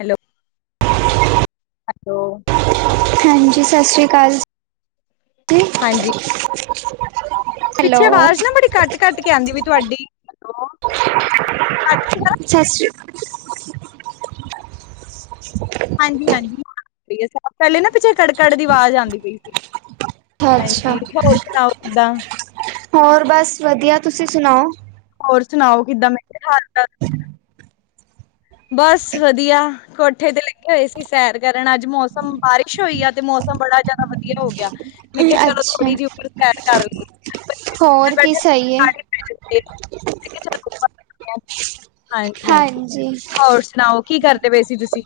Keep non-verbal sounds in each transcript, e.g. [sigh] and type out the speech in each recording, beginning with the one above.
Hello hello ਹਾਂਜੀ ਸਤਿ ਸ਼੍ਰੀ ਅਕਾਲ ਜੀ [inaudible] ਹਾਂਜੀ [inaudible] ਪਿੱਛੇ ਹੈਲੋ ਆਵਾਜ਼ ਨਾ ਬੜੀ ਕੱਟ ਕੱਟ ਕੇ ਆਉਂਦੀ ਵੀ ਤੁਹਾਡੀ [inaudible] [unintelligible] ਹਾਂਜੀ- ਹਾਂਜੀ ਪਹਿਲੇ ਨਾ ਪਿੱਛੇ ਕੜ-ਕੜ ਦੀ ਆਵਾਜ਼ ਆਂਦੀ ਪਈ ਸੀ ਅੱਛਾ ਹਾਂਜੀ ਹੋਰ ਸੁਣਾਓ ਕਿਦਾਂ ਹੋਰ ਬਸ ਵਧੀਆ ਤੁਸੀਂ ਸੁਣਾਓ। ਹੋਰ ਸੁਣਾਓ ਕਿੱਦਾਂ ਮੈਂ ਕਿਹਾ ਹ [inaudible] ਬਸ ਵਧੀਆ ਕੋਠੇ ਤੇ ਲੱਗੇ ਹੋਏ ਸੀ ਸੈਰ ਕਰਨ ਅੱਜ ਮੌਸਮ ਬਾਰਿਸ਼ ਹੋਈ ਆ ਤੇ ਮੌਸਮ ਬੜਾ ਜਿਆਦਾ ਵਧੀਆ ਹੋ ਗਿਆ। ਮੈਂ ਕਿਹਾ ਚਲੋ ਅੱਛਾ ਥੋੜੀ ਜਿਹੀ ਉੱਪਰ ਸੈਰ ਕਰ ਲਈੈ ਏ। ਹੋਰ ਕੀ ਸਹੀ ਹੈ [unintelligible] [unintelligible] ਹਾਂਜੀ ਹੋਰ ਸੁਣਾਓ ਕੀ ਕਰਦੇ ਪਏ ਸੀ ਤੁਸੀਂ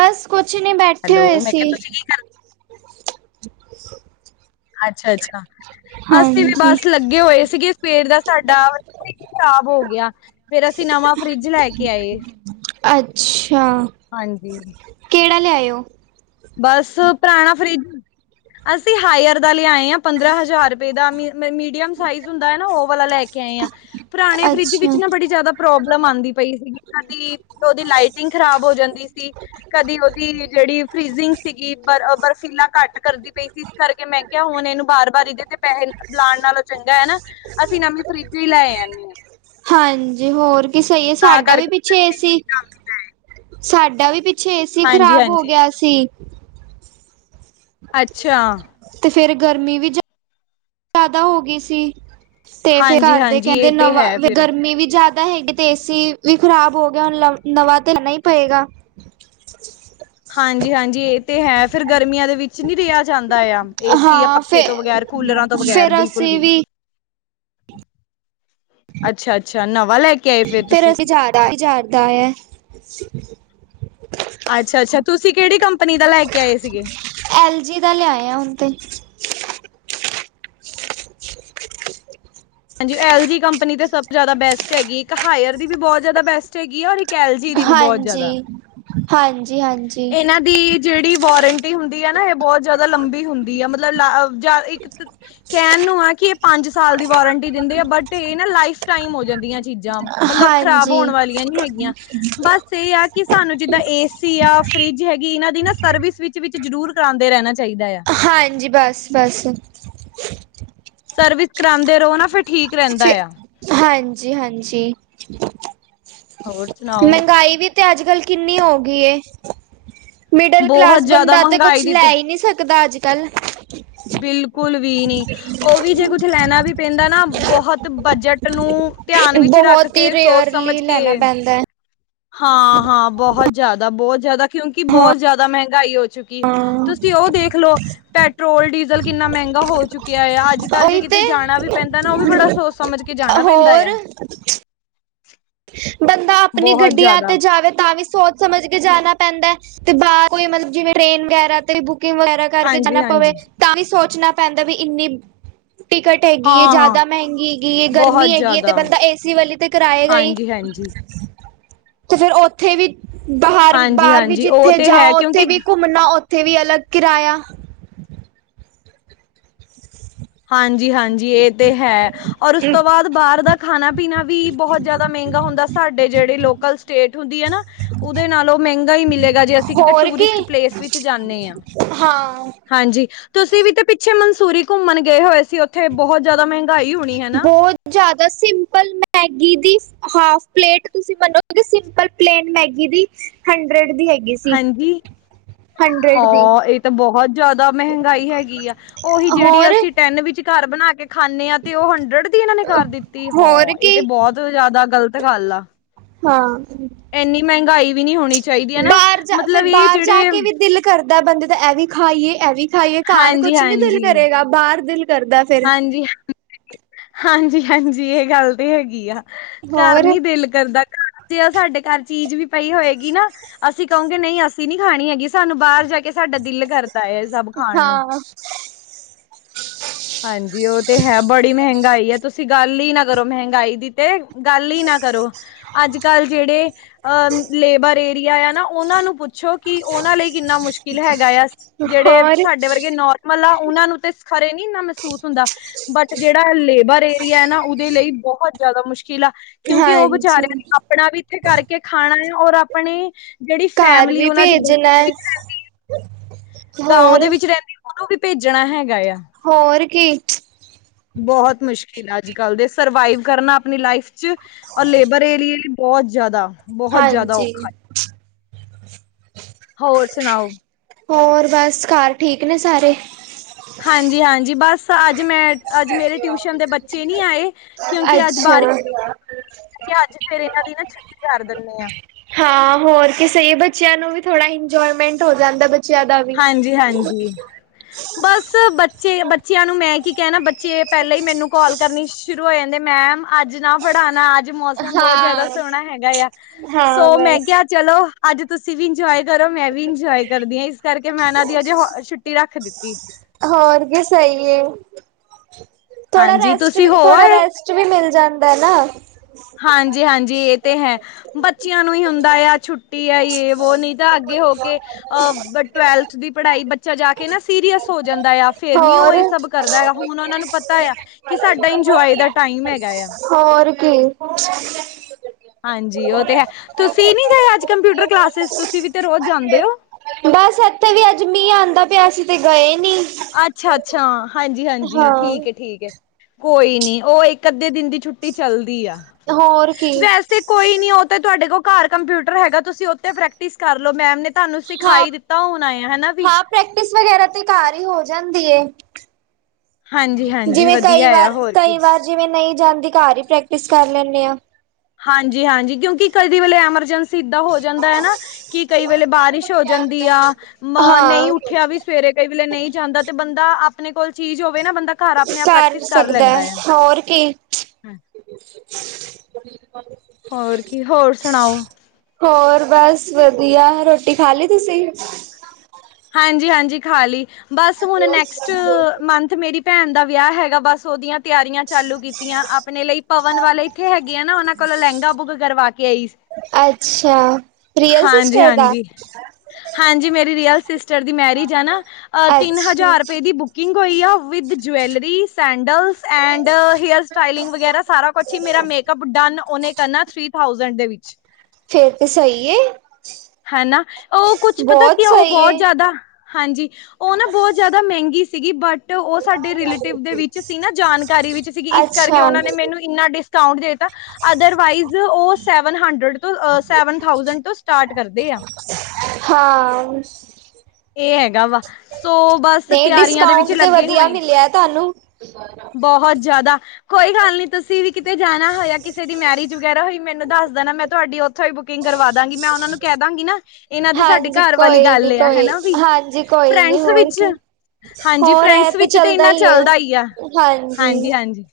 ਬਸ ਕੁਛ ਨੀ ਬੈਠੇ ਹੈਲੋ, ਹੋਏ ਮੈਂ ਕਿਹਾ ਸੀ। ਤੁਸੀਂ ਕੀ ਅੱਛਾ -ਅੱਛਾ ਅਸੀਂ ਵੀ ਹਾਂਜੀ ਬਸ ਲੱਗੇ ਹੋਏ ਸੀਗੇ। ਸਵੇਰ ਦਾ ਸਾਡਾ ਫਰਿੱਜ ਖ਼ਰਾਬ ਹੋ ਗਿਆ ਫੇਰ ਅਸੀਂ ਨਵਾਂ ਫਰਿੱਜ ਲੈ ਕੇ ਆਏ। ਅੱਛਾ ਹਾਂਜੀ ਕਿਹੜਾ ਲਿਆਏ ਓ। ਬਸ ਪੁਰਾਣਾ ਫਰਿਜ ਅਸੀਂ ਹਾਇਰ ਦਾ ਲਿਆਏ ਹਾਂ ਪੰਦਰਾਂ ਹਜ਼ਾਰ ਰੁਪਏ ਦਾ ਮੀਡੀਅਮ ਸਾਈਜ਼ ਹੁੰਦਾ ਨਾ ਉਹ ਵਾਲਾ ਲੈ ਕੇ ਏ ਆ ਪੁਰਾਣੇ ਫਰਿੱਜ ਵਿੱਚ ਅੱਛਾ ਨਾ ਬੜੀ ਜ਼ਿਆਦਾ ਪ੍ਰੋਬਲਮ ਆਂਦੀ ਪਈ ਸੀਗੀ ਕਦੀ ਉਹਦੀ ਲਾਈਟਿੰਗ ਖ਼ਰਾਬ ਹੋ ਜਾਂਦੀ ਸੀ। ਕਦੀ ਉਹਦੀ ਜਿਹੜੀ ਫ੍ਰਿਜਿੰਗ ਸੀਗੀ ਬਰ ਬਰਫੀਲਾ ਘੱਟ ਕਰਦੀ ਪਈ ਸੀ। ਇਸ ਕਰਕੇ ਮੈਂ ਕਿਹਾ ਹੁਣ ਇਹਨੂੰ ਬਾਰ- ਬਾਰ ਇਹਦੇ ਤੇ ਪੈਸੇ ਲਾਉਣ ਨਾਲੋਂ ਚੰਗਾ ਏ ਨਾ। ਅਸੀਂ ਨਵੀਂ ਫਰਿੱਜ ਹੀ ਲੈ ਆਏ ਆਂ। ਹਾਂਜੀ ਹੋਰ ਕੀ ਸਹੀ ਹੈ ਤਾਂ ਸਾਡਾ ਵੀ ਕਰਕੇ ਪਿੱਛੇ ਏ ਅਸੀਂ ਵੀ ਸੀ ਨਵੀਂ ਲੈ ਆਏ। ਸਾਡਾ ਵੀ ਪਿੱ ਪਿੱਛੇ ਏਸੀ ਹਾਂਜੀ ਖ਼ਰਾਬ ਹੋ ਹਾਂਜੀ ਗਿਆ ਸੀ। ਅੱਛਾ ਤੇ ਫੇਰ ਗਰਮੀ ਵਿਚ ਜ਼ਿਆਦਾ ਹੋ ਗਈ ਸੀ ਤੇ ਫੇਰ ਹਾਂਜੀ ਕਰਦੇ ਹਾਂਜੀ ਕਹਿੰਦੇ ਇਹ ਤੇ ਨਵਾਂ ਹੈ ਫਿਰ ਗਰਮੀ ਵੀ ਜ਼ਿਆਦਾ ਪ ਹੈਗੀ ਤੇ ਏਸੀ ਵੀ ਖ਼ਰਾਬ ਹੋ ਗਿਆ ਹੁਣ ਨਵਾਂ ਤੇ ਲੈਨਾ ਹੀ ਪਏਗਾ। [inaudible] ਹਾਂਜੀ -ਹਾਂਜੀ ਇਹ ਤੇ ਹੈ ਫਿਰ ਗਰਮੀਆਂ ਦੇ ਵਿੱਚ ਨੀ ਰਿਹਾ ਜਾਂਦਾ ਆ ਏਸੀ ਆ ਹਾਂ ਪੱਖੇ ਫੇ ਤੋਂ ਬਗੈਰ ਕੂਲਰਾਂ ਤੋਂ ਬਗੈਰ ਫੇਰ ਬਿਲਕੁਲ ਅਸੀਂ ਵੀ ਅੱਛਾ- ਅੱਛਾ ਨਵਾਂ ਲੈ ਕੇ ਆਏ ਫਿਰ ਫੇਰ ਤੁਸੀ [unintelligible] ਅੱਛਾ -ਅੱਛਾ ਤੁਸੀਂ ਕਿਹੜੀ ਕੰਪਨੀ ਦਾ ਲੈ ਕੇ ਆਏ ਸੀਗੇ। ਐਲ ਜੀ ਦਾ ਲਿਆਏ ਹੁਣ ਤੇ [inaudible] ਹਾਂਜੀ ਐਲ ਜੀ ਕੰਪਨੀ ਤੇ ਸਭ ਤੋਂ ਜ਼ਿਆਦਾ ਬੈਸਟ ਹੈਗੀ ਇੱਕ ਹਾਇਰ ਦੀ ਵੀ ਬਹੁਤ ਜ਼ਿਆਦਾ ਬੈਸਟ ਹੈਗੀ ਔਰ ਇੱਕ ਕੈਲਜੀ ਦੀ ਵੀ ਬਹੁਤ ਹਾਂਜੀ ਜ਼ਿਆਦਾ ਹਾਂਜੀ- ਹਾਂਜੀ। ਇਹਨਾਂ ਦੀ ਜਿਹੜੀ ਵਾਰੰਟੀ ਹੁੰਦੀ ਹੈ, ਨਾ, ਇਹ ਬਹੁਤ ਜਿਆਦਾ ਲੰਬੀ ਹੁੰਦੀ ਆ, ਮਤਲਬ ਲ ਇੱਕ ਕਹਿਣ ਨੂੰ ਆ, ਕਿ ਇਹ ਪੰਜ ਸਾਲ ਦੀ ਵਾਰੰਟੀ ਦਿੰਦੇ ਆ, ਬਟ ਇਹ ਨਾ, ਲਾਈਫ ਟਾਈਮ ਹੋ ਜਾਂਦੀਆਂ। ਚੀਜ਼ਾਂ, ਮਤਲਬ ਖਰਾਬ ਹਾਂਜੀ ਹੋਣ ਵਾਲੀਆਂ ਨੀ ਹੈਗੀਆਂ, ਬਸ ਇਹ ਆ, ਕਿ ਸਾਨੂੰ ਜਿੱਦਾਂ ਏਸ ਸੀ, ਆ ਫਰਿੱਜ ਹੈਗੀ, ਇਹਨਾਂ ਦੀ ਨਾ ਸਰਵਿਸ ਵਿੱਚ- ਵਿੱਚ ਜ਼ਰੂਰ ਕਰਾਉਂਦੇ ਰਹਿਣਾ ਚਾਹੀਦਾ ਆ। ਹਾਂਜੀ, ਬਸ -ਬਸ। ਸਰਵਿਸ ਕਰਾਉਂਦੇ ਰਹੋ ਨਾ, ਫਿਰ ਠੀਕ ਰਹਿੰਦਾ ਫਿਰ, ਆ ਹਾਂਜੀ -ਹਾਂਜੀ। ਹੋਰ ਸੁਣਾਓ ਮਹਿੰਗਾਈ ਵੀ ਤੇ, ਅੱਜ ਕਲ ਕਿੰਨੀ ਹੋ ਗਈ ਏ। ਮਿਡਲ ਬਹੁਤ ਕਲਾਸ ਜ਼ਿਆਦਾ ਬੰਦਾ ਤੇ ਮਹਿੰਗਾਈ ਕੁਛ ਦੀ ਲੈ ਹੀ ਨਹੀਂ ਸਕਦਾ, ਅੱਜ- ਕੱਲ ਬਿਲਕੁਲ, ਵੀ ਨੀ ਉਹ ਵੀ ਜੇ, ਕੁਛ ਲੈਣਾ ਵੀ ਪੈਂਦਾ ਨਾ, ਬਹੁਤ ਬਜਟ ਨੂੰ ਧਿਆਨ ਵਿੱਚ ਰੱਖ ਬਹੁਤ ਹੀ ਕੇ, ਸੋਚ ਰੇਅਰਲੀ ਸਮਝ ਕੇ ਲੈਣਾ ਪੈਂਦਾ ਹੈ ਹਾਂ- ਹਾਂ, ਬਹੁਤ ਜ਼ਿਆਦਾ- ਬਹੁਤ ਜ਼ਿਆਦਾ, ਕਿਉਂਕਿ ਹਾਂ ਬਹੁਤ ਜ਼ਿਆਦਾ, ਮਹਿੰਗਾਈ ਹੋ ਚੁੱਕੀ ਤੁਸੀਂ ਉਹ ਦੇਖ ਲਉ ਪੈਟਰੋਲ, ਡੀਜ਼ਲ ਕਿੰਨਾ ਮਹਿੰਗਾ ਹੋ ਚੁੱਕ ਕਿਆ, ਅੱਜ -ਕੱਲ ਜੇ ਉਹੀ ਕਿਤੇ ਤੇ ਜਾਣਾ ਵੀ ਪੈਂਦਾ ਨਾ, ਉਹ ਵੀ ਬੜਾ ਸੋਚ ਸਮਝ ਕੇ, ਜਾਣਾ ਪੈਂਦਾ ਹੋਰ ਆ। ਬੰਦਾ, ਆਪਣੀ ਬਹੁਤ ਗੱਡੀਆਂ ਜ਼ਿਆਦਾ ਤੇ ਜਾਵੇ ਤਾਂ ਵੀ ਸੋਚ ਸਮਝ ਕੇ ਜਾਣਾ ਪੈਂਦਾ, ਤੇ ਬਾਹਰ ਕੋਈ ਮਤਲਬ, ਜਿਵੇਂ ਟ੍ਰੇਨ ਵਗੈਰਾ ਤੇ ਬੁਕਿੰਗ ਵਗੈਰਾ ਕਰਕੇ ਹਾਂਜੀ ਜਾਣਾ ਪਵੇ ਹਾਂਜੀ ਤਾਂ ਵੀ ਸੋਚਣਾ ਪੈਂਦਾ ਵੀ, ਇੰਨੀ ਟਿਕਟ ਹੈਗੀ, ਹਾਂ ਹਾਂ ਜਿਆਦਾ ਮਹਿੰਗੀ ਹੈਗੀ ਏ, ਬਹੁਤ ਗਰਮੀ ਹੈਗੀ ਹੈ, ਤੇ ਬੰਦਾ ਏਸੀ ਵਾਲੀ ਤੇ ਕਰਾਏਗਾ ਹੀ। ਜੀ, ਹਾਂਜੀ। ਤੇ ਫੇਰ, ਉੱਥੇ ਵੀ ਬਾਹਰ, ਹਾਂਜੀ ਬਾਹਰ ਵੀ ਹਾਂਜੀ ਉਹ ਜਿੱਥੇ ਤੇ ਹੈ ਜਾਓ, ਉੱਥੇ ਕਿਉਂਕਿ ਵੀ ਘੁੰਮ ਘੁੰਮਣਾ, ਉੱਥੇ ਵੀ ਅਲੱਗ ਕਿਰਾਇਆ। ਹਾਂਜੀ- ਹਾਂਜੀ, ਇਹ ਤੇ ਹੈ। ਔਰ ਉਸ ਤੋਂ ਬਾਅਦ ਬਾਹਰ ਦਾ ਖਾਣਾ -ਪੀਣਾ ਵੀ, ਬਹੁਤ ਜਿਆਦਾ ਮਹਿੰਗਾ ਹੁੰਦਾ, ਸਾਡੇ ਜਿਹੜੇ ਲੋਕਲ ਸਟੇਟ ਹੁੰਦੀ ਆ ਨਾ, ਉਹਦੇ ਨਾਲੋਂ ਮਹਿੰਗਾ ਹੀ ਮਿਲੇਗਾ, ਜੇ ਅਸੀਂ ਕਿਤੇ ਹੋਰ ਕੀ ਟੂਰਿਸਟ ਪਲੇਸ ਵਿੱਚ ਜਾਂਨੇ ਹਾਂ। ਹਾਂ ਹਾਂਜੀ, ਤੁਸੀਂ ਵੀ ਤੇ ਪਿੱਛੇ ਮਨਸੂਰੀ ਘੁੰਮਣ ਗਏ ਹੋਏ ਸੀ, ਉੱਥੇ ਬਹੁਤ ਜ਼ਿਆਦਾ ਮਹਿੰਗਾਈ ਹੋਣੀ, ਹੈਨਾ? ਬਹੁਤ ਜ਼ਿਆਦਾ, ਸਿੰਪਲ ਮੈਗੀ ਦੀ, ਹਾਫ ਪਲੇਟ ਤੁਸੀਂ ਮੰਨੋਗੇ ਸਿੰਪਲ ਪਲੇਨ ਮੈਗੀ ਦੀ ਹੰਡਰਡ, ਦੀ ਹੈਗੀ। ਸੀ ਹਾਂਜੀ? ਦੀ ਹਾਅ, ਇਹ ਤਾਂ ਬਹੁਤ ਜ਼ਿਆਦਾ ਮਹਿੰਗਾਈ ਹੈਗੀ ਆ, ਉਹੀ ਜਿਹੜੀ ਹੋਰ ਅਸੀਂ ਟੈਨ ਵਿੱਚ ਘਰ ਬਣਾ ਕੇ ਖਾਂਨੇ ਹਾਂ, ਤੇ ਉਹ ਹੰਡਰਡ ਦੀ ਇਹਨਾਂ ਨੇ ਕਰ ਦਿੱਤੀ, ਹੋਰ ਹਾਅ, ਇਹ ਤੇ ਕੀ ਬਹੁਤ ਬਹੁਤ, ਜ਼ਿਆਦਾ ਗ਼ਲਤ ਗੱਲ ਆ ਹਾਂ ਇੰਨੀ, ਮਹਿੰਗਾਈ ਵੀ ਨਹੀਂ ਹੋਣੀ ਚਾਹੀਦੀ ਹੈ ਨਾ ਬਾਹਰ ਜਾ, ਫਿਰ ਮਤਲਬ ਇਹ ਬਾਹਰ ਜਾ ਜਿਹੜੇ ਕੇ, ਵੀ ਦਿਲ ਕਰਦਾ ਬੰਦੇ ਦਾ, ਇਹ ਵੀ ਖਾਈਏ, ਇਹ ਵੀ ਖਾਈਏ, ਘਰ ਹਾਂਜੀ ਕੁਛ ਨੀ ਦਿਲ ਹਾਂਜੀ ਕਰੇਗਾ, ਬਾਹਰ ਦਿਲ ਕਰਦਾ ਫਿਰ ਹਾਂਜੀ, ਹ, ਹਾਂਜੀ -ਹਾਂਜੀ ਇਹ ਗੱਲ ਤੇ ਹੈਗੀ ਆ। ਘਰ ਹੋਰ ਨੀ ਦਿਲ ਕਰਦਾ, ਘਰ ਜੇ ਸਾਡੇ, ਘਰ ਚੀਜ਼ ਵੀ ਪਈ ਹੋਏਗੀ ਨਾ, ਅਸੀਂ ਕਹੋਂ ਨਹੀਂ, ਅਸੀਂ ਨੀ ਖਾਣੀ ਹੈਗੀ, ਸਾਨੂੰ ਬਾਹਰ ਜਾ ਕੇ ਸਾਡਾ ਦਿਲ ਕਰਦਾ ਹੈ, ਇਹ ਸਭ ਖਾਣ ਨੂੰ। [inaudible] ਹਾਂਜੀ, ਉਹ ਤੇ ਹੈ, ਬੜੀ ਮਹਿੰਗਾਈ ਹੈ, ਤੁਸੀਂ ਗੱਲ ਹੀ ਨਾ, ਕਰੋ ਮਹਿੰਗਾਈ ਦੀ ਤੇ ਗੱਲ ਹੀ ਨਾ ਕਰੋ, ਅੱਜ- ਕੱਲ ਜਿਹੜੇ ਅ ਲੇਬਰ ਏਰੀਆ ਆ ਨਾ ਉਹਨਾਂ ਨੂੰ ਪੁੱ ਪੁੱਛੋ ਕਿ, ਉਹਨਾਂ ਲਈ ਕਿੰਨਾ ਮੁਸ਼ਕਿਲ ਹੈਗਾ ਆ, ਜਿਹੜੇ ਹੋਰ ਸਾਡੇ ਵਰਗੇ ਨਾਰ ਮਲ, ਉਹਨਾਂ ਨੂੰ ਤੇ ਖਰੇ ਇੰਨਾ, ਮਹਿਸੂਸ ਹੁੰਦਾ ਬਟ, ਜਿਹੜਾ ਲੇਬਰ ਏਰੀਆ ਨਾ, ਉਹਦੇ ਲਈ ਬਹੁਤ ਜ਼ਿਆਦਾ ਮੁਸ਼ਕਿਲ ਆ। ਕਿਉਂਕਿ, ਉਹ ਹਾਂਜੀ ਵਿਚਾਰਿਆਂ ਨੇ, ਆਪਣਾ ਵੀ ਇੱਥੇ ਕਰਕੇ ਖਾਣਾ ਆ ਔਰ ਆਪਣੇ ਜਿਹੜੀ, ਘਰ ਫੈਮਿਲੀ ਵੀ ਉਹਨਾਂ ਦੀ ਭੇਜਣਾ ਹੈ। [unintelligible] ਗਾਂਔ ਹੋਰ ਦੇ ਵਿੱਚ ਰੈਂਦੀ ਔਨੂੰ ਵੀ ਭੇਜਣਾ ਹੈਗਾ ਏਆ। ਹੋਰ ਕੀ। ਬੋਹੋਤ ਮੁਸ਼ਕਿਲ ਐ ਅੱਜ ਕੱਲ ਦੇ ਸਰਵਾਈਵ ਕਰਨਾ ਅਪਣੀ ਲਾਈਫ 'ਚ ਔਰ ਲੇਬਰ ਏਰੀਏ ਬੋਹੋਤ ਜ਼ਿਆਦਾ, ਬੋਹੋਤ ਜ਼ਿਆਦਾ ਔਖਾ ਹਾਂਜੀ ਏ। ਹੋਰ ਸੁਣਾਔ। ਹੋਰ ਬਸ, ਘਰ ਠੀਕ ਨੇ ਸਾਰੇ? ਹਾਂਜੀ-ਹਾਂਜੀ ਬਸ, ਅੱਜ ਮੈਂ ਅੱਜ ਮੇਰੀ ਟਿਊਸ਼ਨ ਦੇ ਬੱਚੇ ਨੀ ਆਏ। ਅੱਛਾ। ਤੇ ਅੱਜ ਫਿਰ ਏਨਾਂ ਦੀ ਨਾਂ ਛੁੱਟੀ ਕਰ ਦਿੰਨੇ ਆਂ। ਹਾਂ, ਹੋਰ ਕੀ ਸਈ ਏ। ਬੱਚਿਆਂ ਨੂੰ ਵੀ ਥੋੜਾ ਇੰਜੋਏਮੈਂਟ ਹੋ ਜਾਂਦਾ ਬੱਚਿਆਂ ਦਾ ਵੀ। ਹਾਂਜੀ-ਹਾਂਜੀ, ਬਸ ਬੱਚੇ ਬੱਚਿਆਂ ਨੂੰ ਮੈਂ ਕੀ ਕਹਿਣਾ ਬੱ ਚੇ ਪੈਲਾਂ ਈ ਮੈਨੂੰ ਕਾਲ ਕਰਨੀ ਸ਼ੁਰੂ ਹੋ ਜਾਂਦੇ ਮੈਮ ਅੱਜ ਨਾ ਪੜ੍ਹਾਣਾ ਅੱਜ ਮੌਸਮ ਬੋਹੋਤ ਜਿਆਦਾ ਹਾਂ ਸੋਹਣਾ ਹੈਗਾ ਏਆ, ਸੋ ਮੈਂ ਬਸ। ਕਿਆ ਚਲੋ ਅੱਜ ਤੁਸੀ ਵੀ ਇੰਜੋਆਏ ਕਰੋ ਮੈਂ ਵੀ ਇੰਜੋਆਏ ਕਰਦੀ ਆਂ। ਇਸ ਕਰਕੇ ਮੈਂ ਔਨਾਂ ਦੀ ਅਜੱ ਹ ਛੁੱਟੀ ਰੱਖ ਦਿੱਤੀ। ਹੋਰ ਕੀ ਸਈ ਏ। ਥੋੜਾ ਹਾਂਜੀ ਰੈਸਟ ਤੁਸੀਂ ਵੀ, ਹੋ ਥੋੜਾ ਆਏ ਰੈਸਟ ਵੀ ਮਿਲ ਜਾਂਦੈ ਨਾ। ਹਾਂਜੀ-ਹਾਂਜੀ ਏ ਤੇ ਹੈ। ਬੱਚਿਆਂ ਨੂੰ ਈ ਹੁੰਦਾ ਏਆ ਛੁੱਟੀ ਐ। ਯੇ, ਵੋ ਨੀ ਤਾਂ ਅੱਗੇ ਹੋ ਕੇ ਅ ਬਟ ਟਵੈਲਥ ਦੀ ਪੜ੍ਹਾਈ ਬੱਚਾ ਜਾ ਕੇ ਨਾ ਸੀਰੀਅਸ ਹੋ ਜਾਂਦਾ ਏਆ। ਫਿਰ ਨੀ ਔ ਹੋਰ ਏ ਸਭ ਕਰਦਾ ਏਆ। ਹੁਣ ਔਨਾਂ ਨੂੰ ਪਤਾ ਏਆ ਕਿ ਸਾਡਾ ਇੰਜੋਆਏ ਦਾ ਟਾਈਮ ਹੈਗਾ ਏਆ। ਹੋਰ ਕੀ। ਹਾਂਜੀ ਔ ਤੇ ਐ। ਤੁਸੀ ਨੀ ਗਏ ਅੱਜ ਕੰਪਿਊਟਰ ਕਲਾਸਿਸ, ਤੁਸੀ ਵੀ ਤੇ ਰੋਜ਼ ਜਾਂਦੇ ਔ। ਬੱਸ ਇੱਥੇ ਵੀ ਅੱਜ ਮੀਂਹ ਆਂਦਾ ਪਿਆ, ਅਸੀ ਤੇ ਗਏ ਨੀ। ਅੱਛਾ-ਅੱਛਾ। ਹਾਂਜੀ-ਹਾਂਜੀ। ਹਾਂ। ਠੀਕ ਏ-ਠੀਕ ਏ। ਕੋਈ ਨੀ ਔ ਇੱਕ ਅੱਧੇ ਦਿਨ ਦੀ ਛੁੱਟੀ ਚੱਲਦੀ ਆ। ਹੋਰ ਕੀ ਵੈਸੇ ਕੋਈ ਨੀ ਔ ਤੇ ਤੁਆਡੇ ਕੋਲ ਘਾਰ ਕੰਪਿਊਟਰ ਹੈਗਾ ਤੁਸੀ ਉੱਥੇ ਪ੍ਰੈਕਟਿਸ ਕਰ ਲੋ ਮੈਮ ਨੇ ਤਾਨੂੰ ਸਿਖਾ ਹਾਂ ਈ ਦਿੱਤਾ ਹੋਣਾ ਏ, ਹੈਨਾ ਵੀ। ਹਾਂ ਪ੍ਰੈਕਟਿਸ ਵਗੈਰਾ ਤੇ ਘਰ ਹੀ ਹੋ ਜਾਂਦੀ ਏ। ਹਾਂਜੀ-ਹਾਂਜੀ ਜਿਵੇਂ ਕਈ ਵਧੀਆ ਆ ਵਾਰ, ਹੋਰ ਕਈ ਕੀ। ਵਾਰ ਜਿਵੇਂ ਨਈ ਜਾਂਦੀ। ਘਾਰ ਈ ਪ੍ਰੈਕਟਿਸ ਕਰ ਲੈਂਨੇ ਆਂ। ਹਾਂਜੀ-ਹਾਂਜੀ ਕਿਉਂਕਿ ਕਦੀ ਵੇਲੇ ਐਮਰਜੈਂਸੀ ਸਿੱਧਾ ਹੋ ਜਾਂਦੈ ਨਾ ਕਿ ਕਈ ਵੇਲੇ ਬਾਰਿਸ਼ ਹੋ ਜਾਂਦੀ ਆ ਮ ਨਈ ਹਾਂ ਉੱਠਿਆ ਵੀ ਸਵੇਰੇ ਕਈ ਵੇਲੇ ਨਈ ਜਾਂਦਾ ਤੇ ਬੰਦਾ ਆਪਣੇ ਕੋਲ ਚੀਜ਼ ਹੋਵੇ ਨਾ ਬੰਦਾ ਘਰ ਆਪਣੇ ਆਪ ਕਰ ਵੀ ਪ੍ਰੈਕਟਿਸ ਸਕਦੈ, ਲੈਂਦਾ ਆ। ਹੋਰ ਕੀ। [unintelligible] ਹੋਰ ਕੀ, ਹੋਰ ਸੁਣਾਔ। ਹੋਰ ਬੱਸ ਵਧੀਆ। ਰੋਟੀ ਖਾ ਲਈ ਤੁਸੀ? ਹਾਂਜੀ-ਹਾਂਜੀ ਖਾ ਲਈ। ਬੱਸ ਹੁਣ ਨੈਕਸਟ ਮੰਥ ਮੇਰੀ ਭੈਣ ਦਾ ਵਿਆਹ ਹੈਗਾ ਬਸ ਔਦੀਆਂ ਤਿਆਰੀਆਂ ਚਾਲੂ ਕੀਤੀਆਂ। ਆਪਣੇ ਲਈ ਪਵਨ ਵਾਲੇ ਇੱਥੇ ਹੈਗੇ ਆ ਨਾ ਔਨਾਂ ਕੋਲੋਂ ਲੈਂਗਾ ਬੁੱਕ ਕਰਵਾ ਕੇ ਆਈ ਅੱਛਾ। ਰੀਅਲ ਹਾਂਜੀ, ਸਿਸਟਰ ਦਾ ਹਾਂਜੀ। ਹਾਂਜੀ ਮੇਰੀ ਰੀਅਲ ਸਿਸਟਰ ਦੀ ਮੈਰਿਜ ਐ ਨਾ ਅ ਤਿੰਨ ਅੱਛਾ ਹਜ਼ਾਰ ਰੁਪਏ ਦੀ ਬੁੱਕ ਕਿੰਗ ਹੋਈ ਆ with jewellery, sandals and hair styling ਵਗੈਰਾ ਸਾਰਾ ਕੁੱ ਸੀ ਮੇਰਾ ਮੇਕਅਪ ਡਨ ਔਨੇ ਕਰਨੈ ਥ੍ਰੀ ਥਾਉਸੈਂਡ ਦੇ ਵਿੱਚ। ਫੇਰ ਤੇ ਸਈ ਏ। ਹੈ ਨਾ ਔ ਕੁੱਛ ਪਤੈ ਬਹੁਤ ਕੀ ਆ ਔ ਸਹੀ ਬੋਤ ਏ। ਜ਼ਿਆਦਾ, ਹਾਂਜੀ ਔ ਨਾ ਬੋਤ ਜ਼ਿਆਦਾ ਮਹਿੰਗੀ ਸੀਗੀ ਬਟ ਔ ਸਾਡੇ ਰਿਲੇਟਿਵ ਦੇ ਵਿੱਚ ਸੀ ਨਾ ਜਾਣਕਾਰੀ ਵਿੱਚ ਸੀਗੀ ਇਸ ਕਰਕੇ ਅੱਛਾ ਔਨਾਂ ਨੇ ਮੈਨੂੰ ਇੰਨਾ ਡਿਸਕਾਊਂਟ ਦੇ ਤਾ ਅਦਰਵਾਈਜ਼ ਔ ਸੈਵਨ ਹੰਡਰਡ ਤੋਂ ਅ ਸੈਵਨ ਥਾਸਡ ਤੋਂ ਸਟਾਰਟ ਕਰਦੇ ਆ। ਹਾਂ ਏ ਹੈਗਾ ਵਾ ਸੋ ਬ ਨਈ ਡਿਸਕਾਊਂਟ ਤੇ ਵਧੀਆ ਮਿਲਿਐ ਤੁਆਨੂੰ। ਬੋਹੋਤ ਜ਼ਿਆਦਾ। ਕੋਈ ਗੱਲ ਨੀ ਤੁਸੀ ਵੀ ਕਿਤੇ ਜਾਣਾ ਹੋਇਆ ਕਿਸੇ ਦੀ ਮੈਰਿਜ ਵਗੈਰਾ ਹੋਈ ਮੈਨੂੰ ਦੱਸ ਦੇਣਾ ਮੈਂ ਤੁਆਡੀ ਔ ਥੋਂ ਈ ਬੁਕਿੰਗ ਕਰਵਾ ਦਾਂਗੀ। ਮੈਂ ਔਨਾਂ ਨੂੰ ਕੈ ਦਾਂਗੀ ਨਾ। ਏਨਾਂ ਦੀ ਸਾਡੇ ਹਾਂਜੀ ਘਰ ਵਾਲੀ ਕੋਈ ਗੱਲ ਨੀ ਏਆ ਕੋਈ ਹੈਨਾ ਵੀ। ਹਾਂਜੀ ਕੋਈ ਨੀ ਫਰੈਂਡਸ ਹੋਰ ਵਿੱਚ ਕੀ। ਹਾਂਜੀ ਹੋਰ ਇਹ ਫਰੈਂਡਸ ਦੇ ਵਿੱਚ ਤੇ ਇੰਨਾ ਹੀ ਹੈ ਚੱਲਦਾ ਈਆ। ਹਾਂਜੀ। ਹਾਂਜੀ-ਹਾਂਜੀ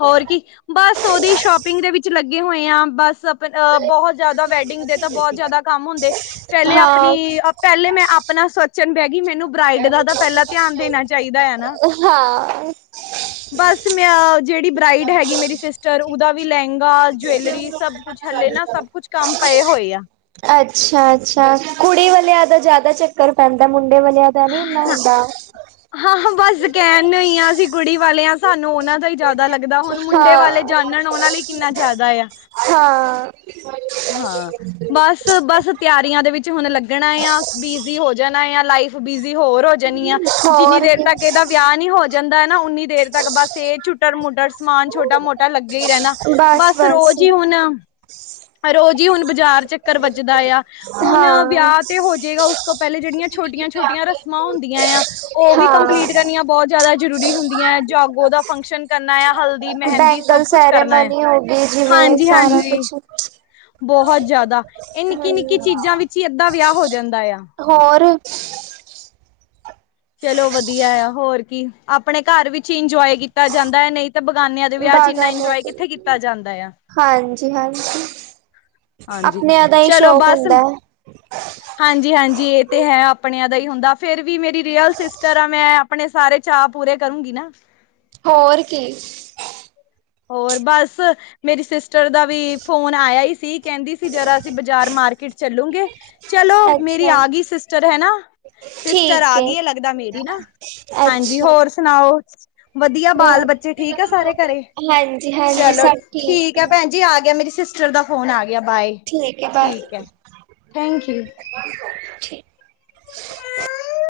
ਹੋਰ ਕੀ ਬਸ ਔਦੀ ਸ਼ੋ ਪਿੰਗ ਦੇ ਵਿੱਚ ਲੱਗੇ ਹੋਏ ਆਂ ਬਸ ਤ ਅ ਬੋਹੋਤ ਜਿਆਦਾ ਵੈਡਿੰਗ ਦੇ ਤਾਂ ਬੋਹੋਤ ਜਿਆਦਾ ਕੰਮ ਹੁੰਦੇ ਪੈਲੇ ਹਾਂ, ਆਪਣੀ, ਅ ਪੈਲੇ ਮੈਂ ਆਪ ਅਪਣਾ ਸੋਚਣ ਬੈ ਗਈ ਮੈਨੂੰ ਬ੍ਰਈਡ ਦਾ ਤਾਂ ਪੈਲਾਂ ਧਿਆਨ ਦੇਣਾ ਚਾਈਦਾ ਐ ਨਾ। [unintelligible] ਬਸ ਮੈਂ ਔ ਜੜੀ ਬਰਾਈਡ ਹੈਗੀ ਮੇਰੀ ਸਿਸਟਰ ਓਦਾ ਵੀ ਲੈਂਗਾ, ਜਵੈਲਰੀ ਸਭ ਕੁੱਛ ਹੱਲੇ ਨਾ ਸਭ ਕੁੱਛ ਕੰਮ ਪਏ ਹੋਏ ਆ। ਅੱਛਾ, ਅੱਛਾ ਕੁੜੀ ਵਾਲਿਆਂ ਦਾ ਜ਼ਿਆਦਾ ਚੱਕਰ ਪੈਂਦੈ ਮੁੰਡੇ ਵਾਲਿਆਂ ਦਾ ਨੀ ਇੰਨਾ ਹੁੰਦਾ। ਹਾਂ-ਹਾਂ ਬਸ ਕੈਣ ਨੂੰ ਈ ਆਂ ਅਸੀ ਕੁੜੀ ਵਾਲੇ ਆਂ ਸਾਨੂੰ ਔਨਾਂ ਦਾ ਈ ਜ਼ਿਆਦਾ ਲੱਗਦਾ ਹੁਣ ਮੁੰਡੇ ਹਾਂ, ਵਾਲੇ ਜਾਨਣ ਔਨਾਂ ਲਈ ਕਿੰਨਾ ਜਾਦਾ ਏਆ। ਹਾਂ। ਹਾਂ ਬਸ, ਬਸ ਤਿਆਰੀਆਂ ਦੇ ਵਿੱਚ ਹੁਣ ਲੱਗਣਾ ਏਆ। ਅਸ ਬੀਜ਼ੀ ਦੀ ਹੋ ਜਾਣਾ ਏਆ ਲਾਈਫ ਬੀਜ਼ੀ ਹੋਰ ਹੋ ਜਾਣੀ ਆ। ਜਿੰਨੀ ਹੋਰ ਦੇਰ ਕੀ ਤੱਕ ਏਦਾ ਵਿਆ ਨੀ ਹੋ ਜਾਂਦਾ ਨਾ ਔਨੀ ਦੇਰ ਤੱਕ ਬਸ ਏ ਚੁਟਰ-ਮੁਟਰ ਸਮਾਨ ਛੋਟਾ-ਮੋਟਾ ਲੱਗਿਆ ਈ ਰੈਨਾ। ਬਸ ਬਸ-ਬਸ, ਰੋਜ਼ ਈ ਹੁਣ, ਰੋਜ਼ ਈ ਹੁਣ ਬਜ਼ਾਰ ਚੱ ਕਰ ਵੱਜਦਾ ਏਆ। ਹੁਣ ਵਿਆ ਹਾਂ। ਤੇ ਹੋਜੇਗਾ ਉਸ ਤੋਂ ਪੈਲੇ ਜੇੜੀਆਂ ਛੋਟੀਆਂ-ਛੋਟੀਆਂ ਰ ਸਮਾਂ ਹੁੰਦੀਆਂ ਏਆ ਔ ਵੀ ਹਾਂ, ਕੰਪਲੀਟ ਕਰਨੀਆਂ ਬੋਤ ਜਾਦਾ ਜ਼ਰੂਰੀ ਹੁੰਦੀਐਂ। ਜਾਗੋ ਦਾ ਫੰਕਸ਼ਨ ਕਰਨਾ ਏਆ। ਹਲਦੀ, ਮਹਿੰਦੀ ਬੈਂਗਲ ਸਭ ਕੁਛ ਕਰਨਾ ਏਐ। ਸੈਰੇਮਨੀ ਹੋ ਗਈ, ਜਿਵੇਂ ਸਾਰਾ ਹਾਂਜੀ-ਹਾਂਜੀ। ਕੁਛ। ਬੋਹੋਤ ਜ਼ਿਆਦਾ। ਏ ਨਿੱਕੀ-ਨਿੱਕੀ ਹੂੰ, ਚੀਜ਼ਾਂ ਵਿੱਚ ਹੀ ਅੱਧਾ ਵਿਆ ਹੋ ਜਾਂਦਾ ਏਆ। ਹੋਰ। ਚਲੋ ਵਧੀਆ ਏਆ, ਹੋਰ ਕੀ। ਆਪਣੇ ਘਰ ਵਿੱਚ ਇੰਜੋਆਏ ਕੀਤਾ ਜਾਂਦਾ ਏ ਨਈ ਤਾ ਬਗਾਨਿਆਂ ਦੇ ਵਿਆਹ ਇੱਚ ਇੰਨਾ ਬਾਗਾਨਿਆਂ ਇੰਜੋਆਏ ਤੇ ਕਿੱਥੇ ਕੀਤਾ ਜਾਂਦਾ ਏਆ। ਹਾਂਜੀ-ਹਾਂਜੀ, ਹਾਂਜੀ ਆਪਣੇਆਂ ਦਾ ਈ ਸ਼ੌਕ ਹੁੰਦਾ ਹੈ। ਹਾਂਜੀ-ਹਾਂਜੀ ਏ ਤੇ ਹੈ ਆਪਣਿਆਂ ਦਾ ਈ ਹੁੰਦਾ। ਫੇਰ ਵੀ ਮੇਰੀ ਰਿਅਲ ਸਿਸਟਰ ਆ ਮੈਂ ਆਪਣੇ ਸਾਰੇ ਚਾਅ ਪੂਰੇ ਕਰੂੰਗੀ ਨਾ। ਹੋਰ ਕੀ। ਹੋਰ ਬਸ ਮੇਰੀ ਸਿਸਟਰ ਦਾ ਵੀ ਫੋਨ ਆਇਆ ਈ ਸੀ, ਕੈਂਦੀ ਸੀ ਜਰਾ ਅਸੀ ਬਜ਼ਾਰ ਮਾਰਕੀਟ ਚੱਲੂਗੇ। ਚਲੋ! ਮੇਰੀ ਅੱਛਾ, ਆ ਗੀ ਸਿਸਟਰ ਹੈ ਨਾ। ਸਿਸਟਰ ਆ ਗੀ ਏ ਲੱਗਦਾ ਮੇਰੀ ਨਾ। ਹਾਂਜੀ ਅੱਛਾ। ਹੋਰ ਸੁਣਾਔ? ਵਧੀਆ। ਮੈਂ ਬਾਲ ਬੱਚੇ ਠੀਕ ਆ ਸਾਰੇ ਘਰੇ। ਹਾਂਜੀ ਹਾਂਜੀ ਚਲੋ, ਸਭ ਠੀਕ ਐ ਭੈਣ ਜੀ ਆ ਗਿਆ, ਮੇਰੀ ਸਿਸਟਰ ਦਾ ਫੋਨ ਆ ਗਿਆ ਬਾਏ। ਠੀਕ ਐ, ਠੀਕ ਹੈ ਬਾਏ। Thank you [unintelligible]